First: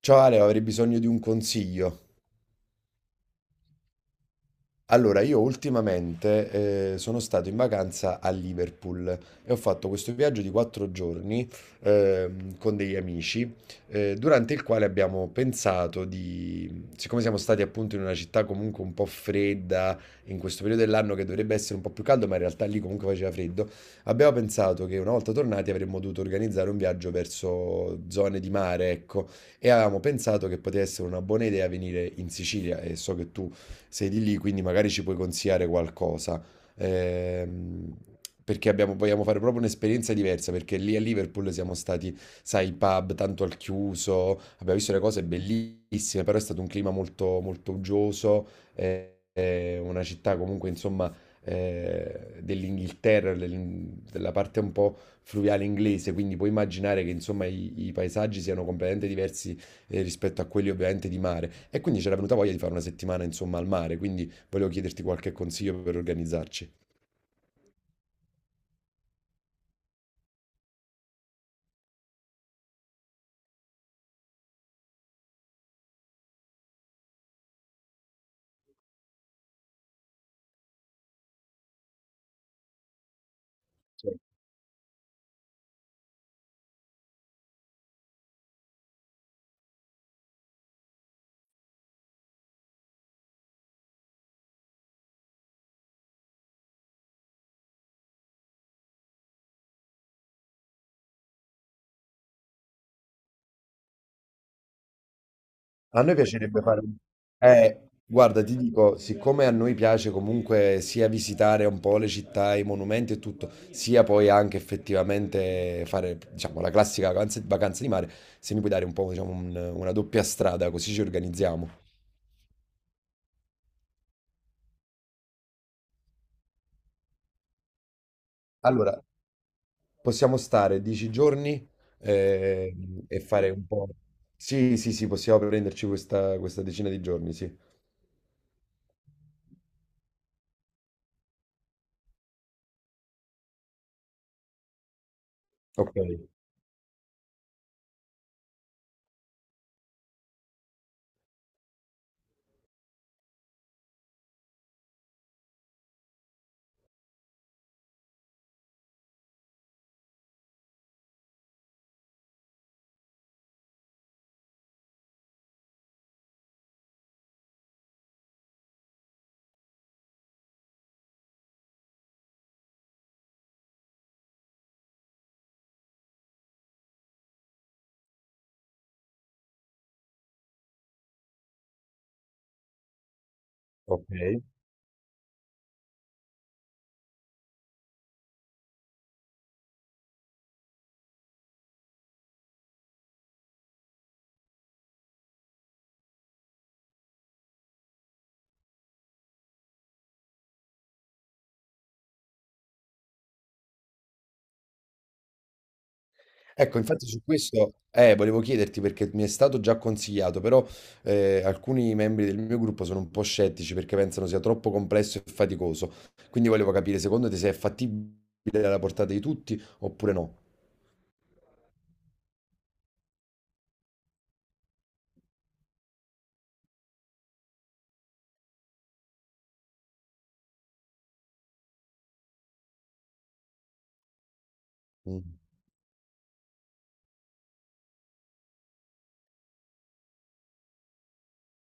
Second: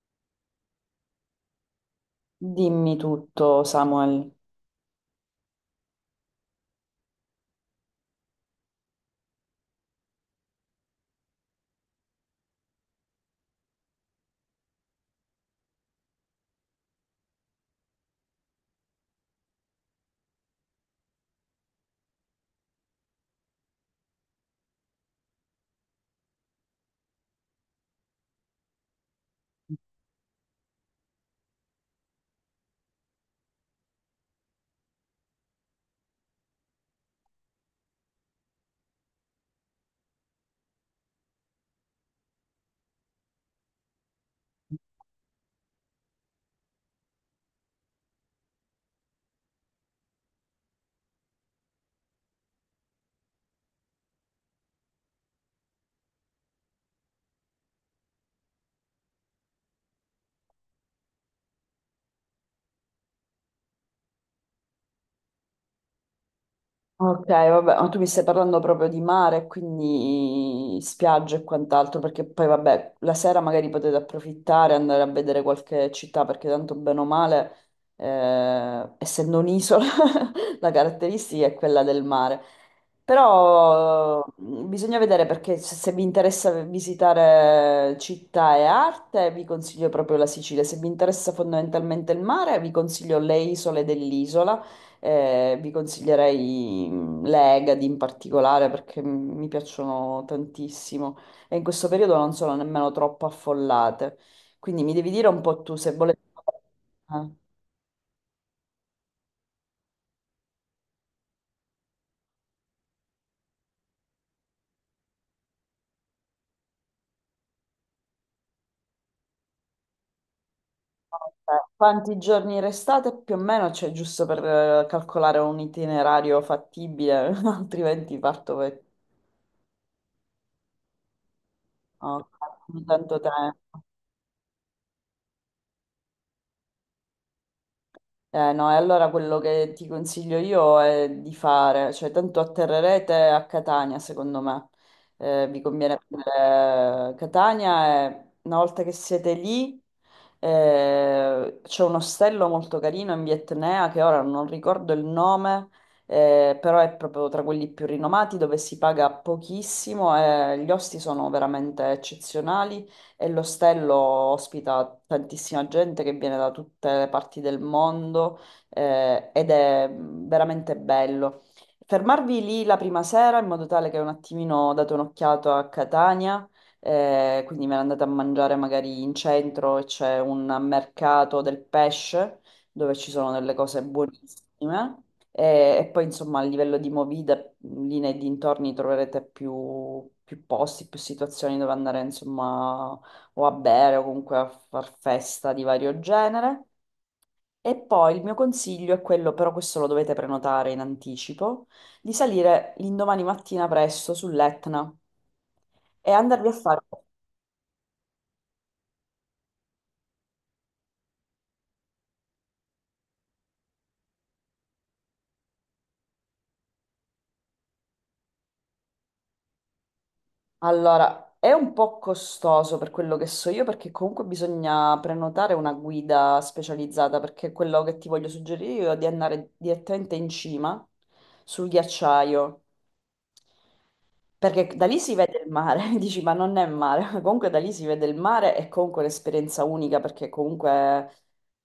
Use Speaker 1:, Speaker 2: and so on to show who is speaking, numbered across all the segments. Speaker 1: Ciao Ale, avrei bisogno di un consiglio.
Speaker 2: Dimmi tutto, Samuel.
Speaker 1: Allora, io ultimamente sono stato in vacanza a Liverpool e ho fatto questo viaggio di 4 giorni con degli amici, durante il quale abbiamo pensato di, siccome siamo stati appunto in una città comunque un po' fredda, in questo periodo dell'anno che dovrebbe essere un po' più caldo, ma in realtà lì comunque faceva freddo, abbiamo pensato che una volta tornati avremmo dovuto organizzare un viaggio verso zone di mare, ecco, e avevamo pensato che potesse essere una buona idea venire in Sicilia e so che tu sei di lì, quindi magari ci puoi consigliare qualcosa. Ehm, Vogliamo fare proprio un'esperienza diversa, perché lì a Liverpool siamo stati, sai, pub tanto al chiuso, abbiamo visto le cose bellissime, però è stato un clima molto, molto uggioso, una città comunque, insomma, della parte un po' fluviale inglese, quindi puoi immaginare che insomma i paesaggi siano completamente diversi rispetto a quelli ovviamente di mare. E quindi c'era venuta voglia di fare una settimana insomma al mare, quindi volevo chiederti qualche consiglio per organizzarci.
Speaker 2: Ok, vabbè, ma tu mi stai parlando proprio di mare, quindi spiagge e quant'altro, perché poi vabbè, la sera magari potete approfittare, andare a vedere qualche città, perché tanto bene o male, essendo un'isola, la caratteristica è quella del mare. Però mm, bisogna vedere perché se vi interessa visitare città e arte, vi consiglio proprio la Sicilia. Se vi interessa fondamentalmente il mare, vi consiglio le isole dell'isola. Vi consiglierei mm, l'Egadi in particolare perché mm, mi piacciono tantissimo e in questo periodo non sono nemmeno troppo affollate. Quindi mi devi dire un po' tu se
Speaker 1: A noi
Speaker 2: volete
Speaker 1: piacerebbe fare...
Speaker 2: eh,
Speaker 1: Eh, guarda, ti dico, siccome a noi piace comunque sia visitare un po' le città, i monumenti e tutto, sia poi anche effettivamente fare, diciamo, la classica vacanza, vacanza di mare, se mi puoi dare un po', diciamo, una doppia strada, così ci organizziamo.
Speaker 2: quanti giorni restate più o meno, cioè giusto per calcolare un itinerario fattibile, altrimenti parto per
Speaker 1: Allora, possiamo stare 10 giorni
Speaker 2: oh,
Speaker 1: eh,
Speaker 2: tanto
Speaker 1: e fare un
Speaker 2: tempo.
Speaker 1: po'. Sì, sì, sì, possiamo prenderci questa decina di giorni, sì.
Speaker 2: No, e allora quello che ti consiglio io è di fare, cioè tanto atterrerete a Catania, secondo me. Vi
Speaker 1: Ok,
Speaker 2: conviene prendere Catania e una volta che siete lì c'è un ostello molto carino in via Etnea che ora non ricordo il nome, però è proprio tra quelli più rinomati dove si paga pochissimo e gli osti sono veramente eccezionali e l'ostello ospita tantissima gente che viene da tutte le parti del mondo ed è veramente bello. Fermarvi lì la prima sera in modo tale che un attimino date un'occhiata a Catania, quindi me ne andate a mangiare magari in centro e c'è un mercato del pesce dove ci sono delle cose
Speaker 1: ok.
Speaker 2: buonissime. E poi insomma a livello di movida, lì nei dintorni troverete più posti, più situazioni dove andare insomma o a bere o comunque a far festa di vario genere. E poi il mio consiglio è quello, però questo lo dovete prenotare in anticipo, di salire l'indomani mattina presto sull'Etna e andarvi a
Speaker 1: Ecco,
Speaker 2: fare...
Speaker 1: infatti su questo volevo chiederti perché mi è stato già consigliato, però alcuni membri del mio gruppo sono un po' scettici perché pensano sia troppo complesso e faticoso. Quindi volevo capire, secondo te, se è fattibile alla portata di tutti oppure no?
Speaker 2: Allora, è un po' costoso per quello che so io, perché comunque bisogna prenotare una guida specializzata, perché quello che ti voglio suggerire io è di andare direttamente in cima sul ghiacciaio. Perché da lì si
Speaker 1: Mm.
Speaker 2: vede il mare, dici, ma non è mare, comunque da lì si vede il mare è comunque un'esperienza unica perché comunque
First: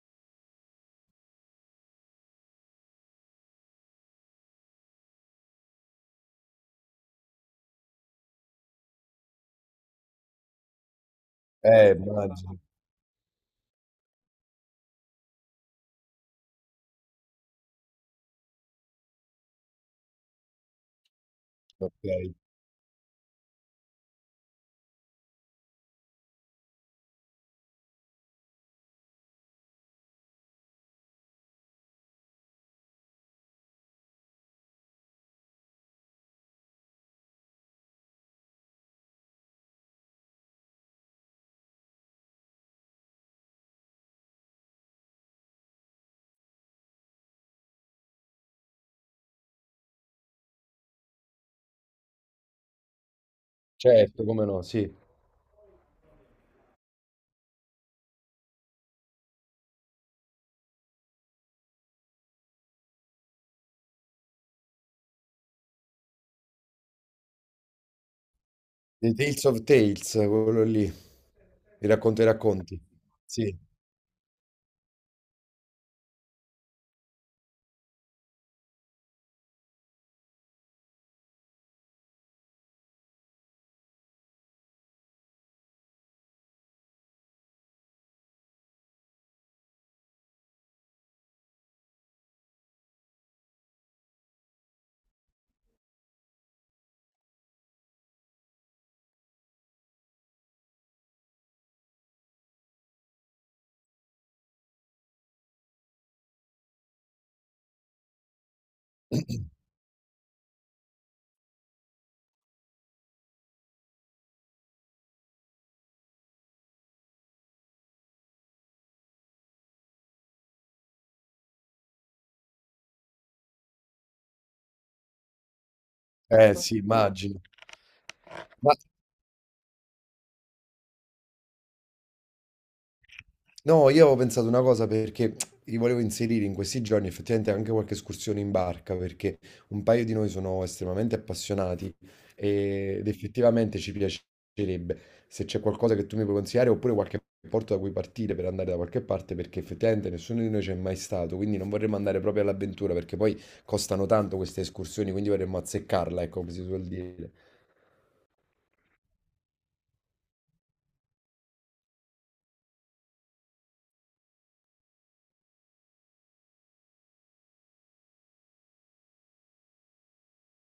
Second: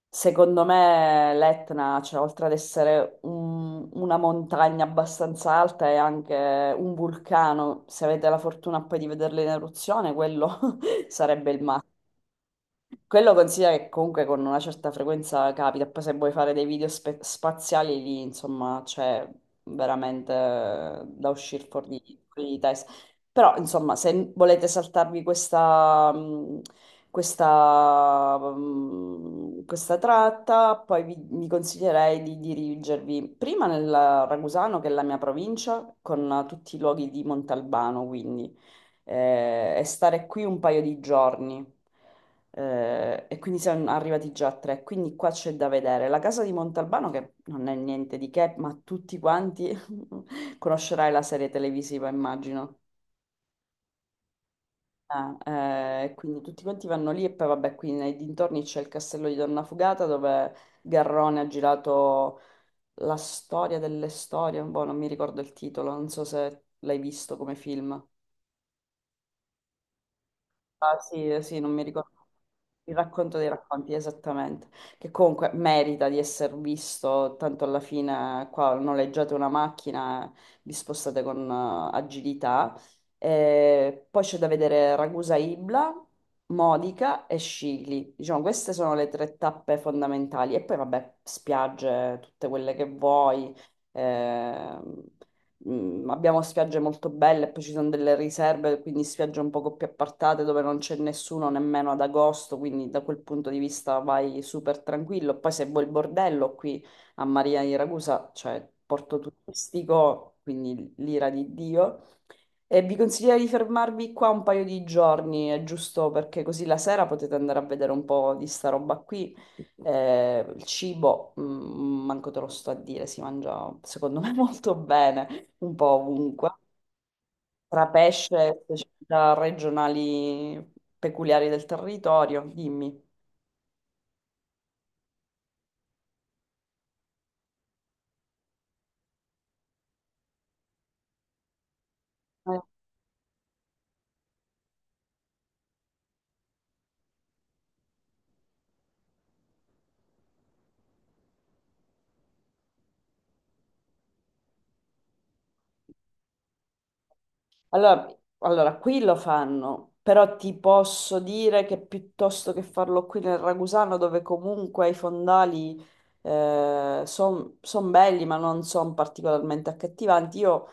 Speaker 2: secondo me l'Etna, cioè oltre ad essere una montagna abbastanza alta è anche un vulcano, se avete la fortuna poi di vederlo in eruzione, quello sarebbe il massimo.
Speaker 1: Immagino.
Speaker 2: Quello considera che comunque con una certa frequenza capita, poi se vuoi fare dei video spaziali lì, insomma, c'è veramente da uscire fuori,
Speaker 1: Ok,
Speaker 2: fuori di testa. Però, insomma, se volete saltarvi questa, questa tratta, poi vi consiglierei di dirigervi prima nel Ragusano, che è la mia provincia, con tutti i luoghi di Montalbano, quindi, e stare qui un paio di giorni. E quindi sono arrivati già a tre, quindi qua c'è da vedere. La casa di Montalbano, che non è niente di che, ma tutti quanti conoscerai la serie televisiva, immagino.
Speaker 1: certo, come no, sì.
Speaker 2: Ah, quindi tutti quanti vanno lì e poi vabbè, qui nei dintorni c'è il castello di Donna Fugata dove Garrone ha girato la storia delle storie, boh, non mi ricordo il titolo, non so se l'hai visto come film.
Speaker 1: The Tales of Tales, quello lì,
Speaker 2: Ah, sì, sì, non mi
Speaker 1: i
Speaker 2: ricordo.
Speaker 1: racconti e racconti.
Speaker 2: Il racconto dei
Speaker 1: Sì,
Speaker 2: racconti, esattamente, che comunque merita di essere visto, tanto alla fine qua noleggiate una macchina, vi spostate con agilità. Poi c'è da vedere Ragusa Ibla, Modica e Scicli. Diciamo, queste sono le tre tappe fondamentali. E poi vabbè, spiagge, tutte quelle che vuoi. ehm, Abbiamo spiagge molto belle, poi ci sono delle riserve, quindi spiagge un poco più appartate dove non c'è nessuno nemmeno ad agosto, quindi da quel punto di vista vai super tranquillo. Poi se vuoi il bordello qui a Maria di Ragusa, cioè porto turistico, quindi l'ira di Dio. E vi consiglio di fermarvi qua un paio di giorni, è giusto perché così la sera potete andare a vedere un po' di sta roba qui. Il cibo, mm, manco te lo sto a dire, si mangia secondo me molto bene un po' ovunque,
Speaker 1: eh sì, immagino.
Speaker 2: tra pesce
Speaker 1: Ma
Speaker 2: e specialità regionali peculiari del territorio, dimmi.
Speaker 1: No, io avevo pensato una cosa perché li volevo inserire in questi giorni effettivamente anche qualche escursione in barca perché un paio di noi sono estremamente appassionati
Speaker 2: Eh.
Speaker 1: ed effettivamente ci piacerebbe se c'è qualcosa che tu mi puoi consigliare oppure qualche porto da cui partire per andare da qualche parte perché effettivamente nessuno di noi c'è mai stato, quindi non vorremmo andare proprio all'avventura perché poi costano tanto queste escursioni, quindi vorremmo azzeccarla, ecco come si suol dire.
Speaker 2: Allora, allora, qui lo fanno, però ti posso dire che piuttosto che farlo qui nel Ragusano, dove comunque i fondali sono belli, ma non sono particolarmente accattivanti, io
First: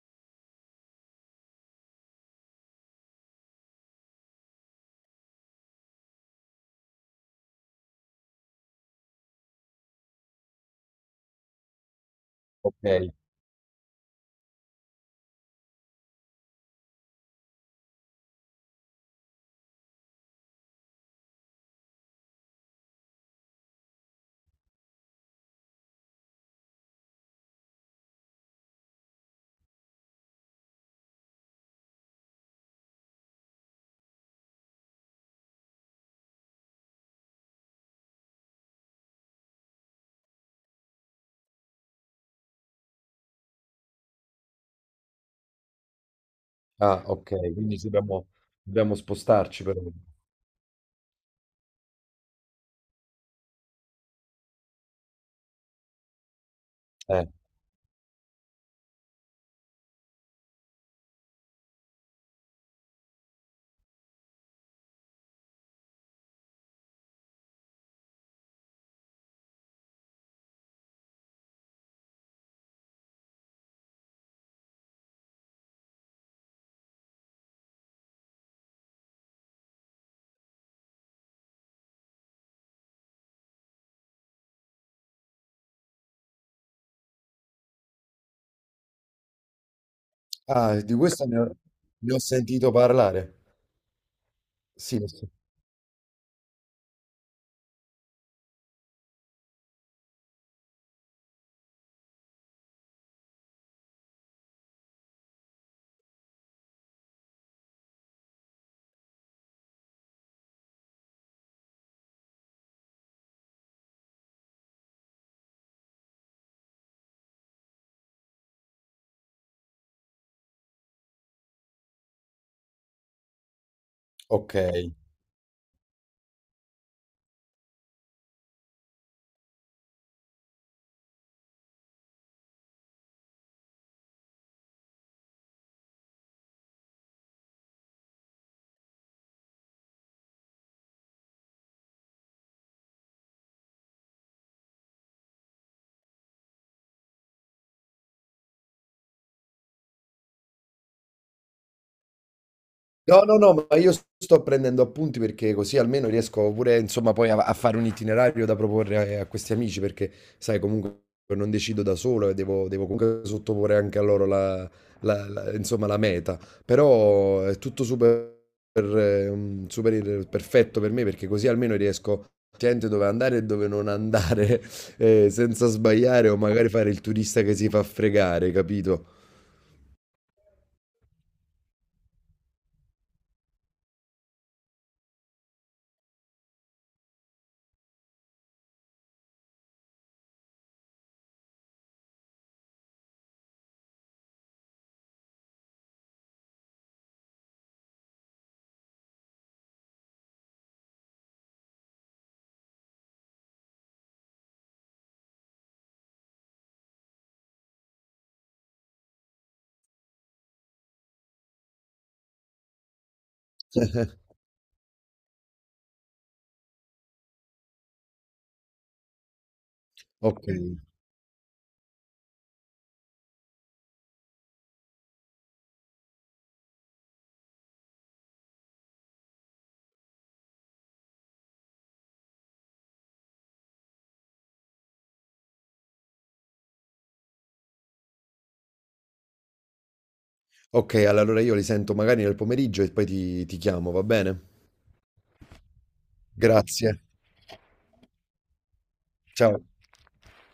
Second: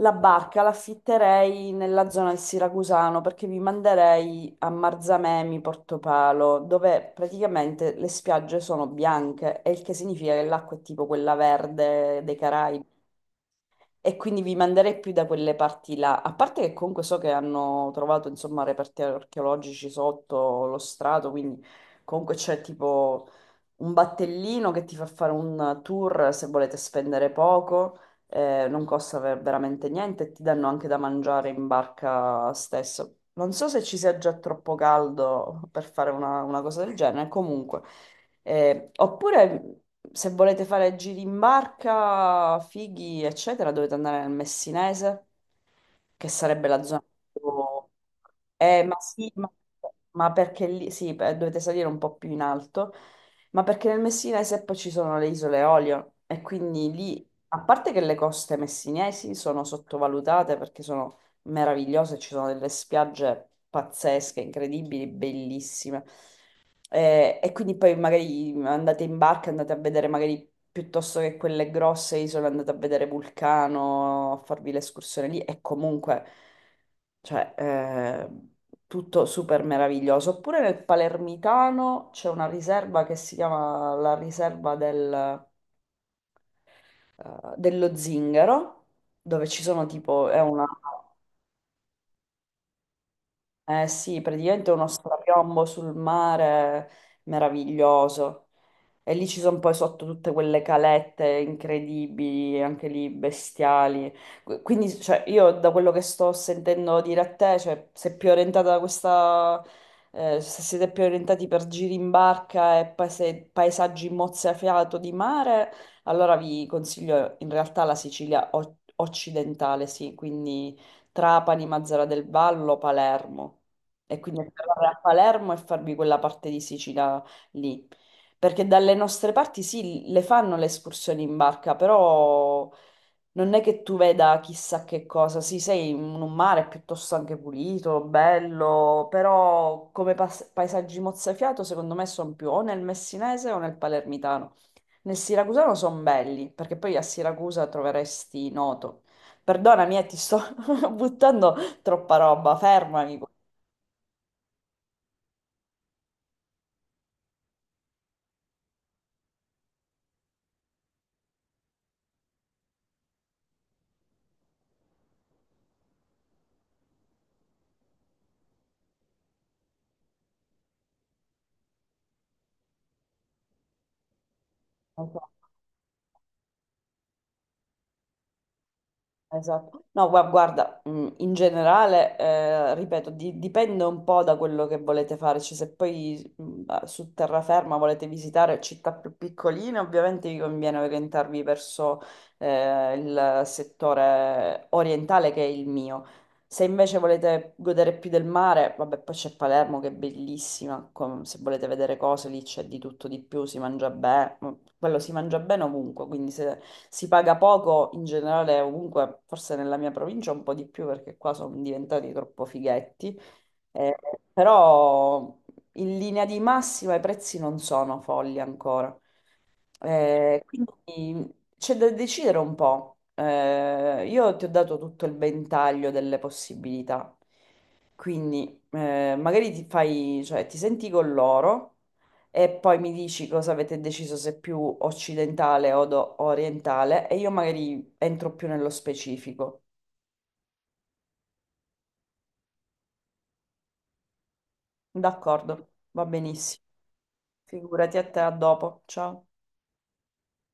Speaker 2: la barca l'affitterei nella zona del Siracusano perché vi manderei a Marzamemi, Portopalo, dove praticamente le spiagge sono bianche, e il che significa che l'acqua è tipo quella verde dei
Speaker 1: Ok,
Speaker 2: Caraibi. E quindi vi manderei più da quelle parti là. A parte che comunque so che hanno trovato, insomma, reperti archeologici sotto lo strato, quindi comunque c'è tipo un battellino che ti fa fare un tour se volete spendere poco, non costa veramente niente e ti danno anche da mangiare in barca stesso. Non so se ci sia già troppo caldo per fare una cosa del genere, comunque. Oppure se volete fare giri in barca, fighi, eccetera, dovete andare nel Messinese, che sarebbe la zona
Speaker 1: ah, ok,
Speaker 2: più eh,
Speaker 1: dobbiamo
Speaker 2: ma sì, ma,
Speaker 1: spostarci però.
Speaker 2: ma perché lì sì, dovete salire un po' più in alto ma perché nel Messinese poi ci sono le isole Eolie e quindi
Speaker 1: Eh.
Speaker 2: lì, a parte che le coste messinesi sono sottovalutate perché sono meravigliose, ci sono delle spiagge pazzesche, incredibili, bellissime. Quindi poi magari andate in barca, andate a vedere magari piuttosto che quelle grosse isole, andate a vedere Vulcano, a farvi l'escursione lì e comunque cioè eh, tutto super meraviglioso. Oppure nel Palermitano c'è una riserva che si chiama la riserva dello Zingaro, dove ci sono tipo, è una,
Speaker 1: Ah, di questo ne ho sentito parlare.
Speaker 2: eh sì, praticamente uno
Speaker 1: Sì, ne ho sen-
Speaker 2: strapiombo sul mare meraviglioso. E lì ci sono poi sotto tutte quelle calette incredibili, anche lì bestiali. Quindi, cioè, io da quello che sto sentendo dire a te, cioè, sei più orientata da questa... Se siete più orientati per giri in barca e paesaggi mozzafiato di mare, allora vi consiglio in realtà la Sicilia occidentale, sì, quindi Trapani, Mazara del Vallo, Palermo. E quindi
Speaker 1: ok.
Speaker 2: andare a Palermo e farvi quella parte di Sicilia lì. Perché dalle nostre parti sì, le fanno le escursioni in barca, però non è che tu veda chissà che cosa. Sì, sei in un mare piuttosto anche pulito, bello, però come paesaggi mozzafiato secondo me sono più o nel messinese o nel palermitano. Nel siracusano sono belli, perché poi a Siracusa troveresti Noto. Perdonami, ti sto buttando troppa roba, fermami.
Speaker 1: No, no, no, ma io sto prendendo appunti perché così almeno riesco pure, insomma, poi a, a fare un itinerario da proporre a, a questi amici perché, sai, comunque non decido da solo e devo comunque sottoporre anche a loro insomma, la meta. Però è tutto super, super perfetto per me perché così almeno riesco a scegliere dove andare e dove non andare senza sbagliare o magari fare il turista che si fa fregare, capito?
Speaker 2: Esatto. No, guarda, in generale, ripeto, dipende un po' da quello che volete fare, cioè se poi su terraferma volete visitare città più piccoline, ovviamente vi conviene orientarvi verso il settore orientale che è il mio. Se invece volete godere più del mare, vabbè, poi c'è Palermo che è bellissima, se volete vedere cose lì c'è di tutto di più, si mangia bene, quello si mangia bene ovunque, quindi se si paga poco in generale ovunque, forse nella mia provincia un po' di più perché qua sono diventati troppo fighetti, Eh, però in linea di massima i prezzi non sono folli ancora.
Speaker 1: Ok.
Speaker 2: Quindi c'è da decidere un po'. Io ti ho dato tutto il ventaglio delle possibilità, quindi magari ti fai, cioè, ti senti con loro e poi mi dici cosa avete deciso, se più occidentale o orientale, e io magari entro più nello specifico.
Speaker 1: Ok, allora io li sento magari nel pomeriggio e poi ti chiamo, va bene?
Speaker 2: D'accordo, va benissimo.
Speaker 1: Grazie.
Speaker 2: Figurati a te, a dopo. Ciao.
Speaker 1: Ciao.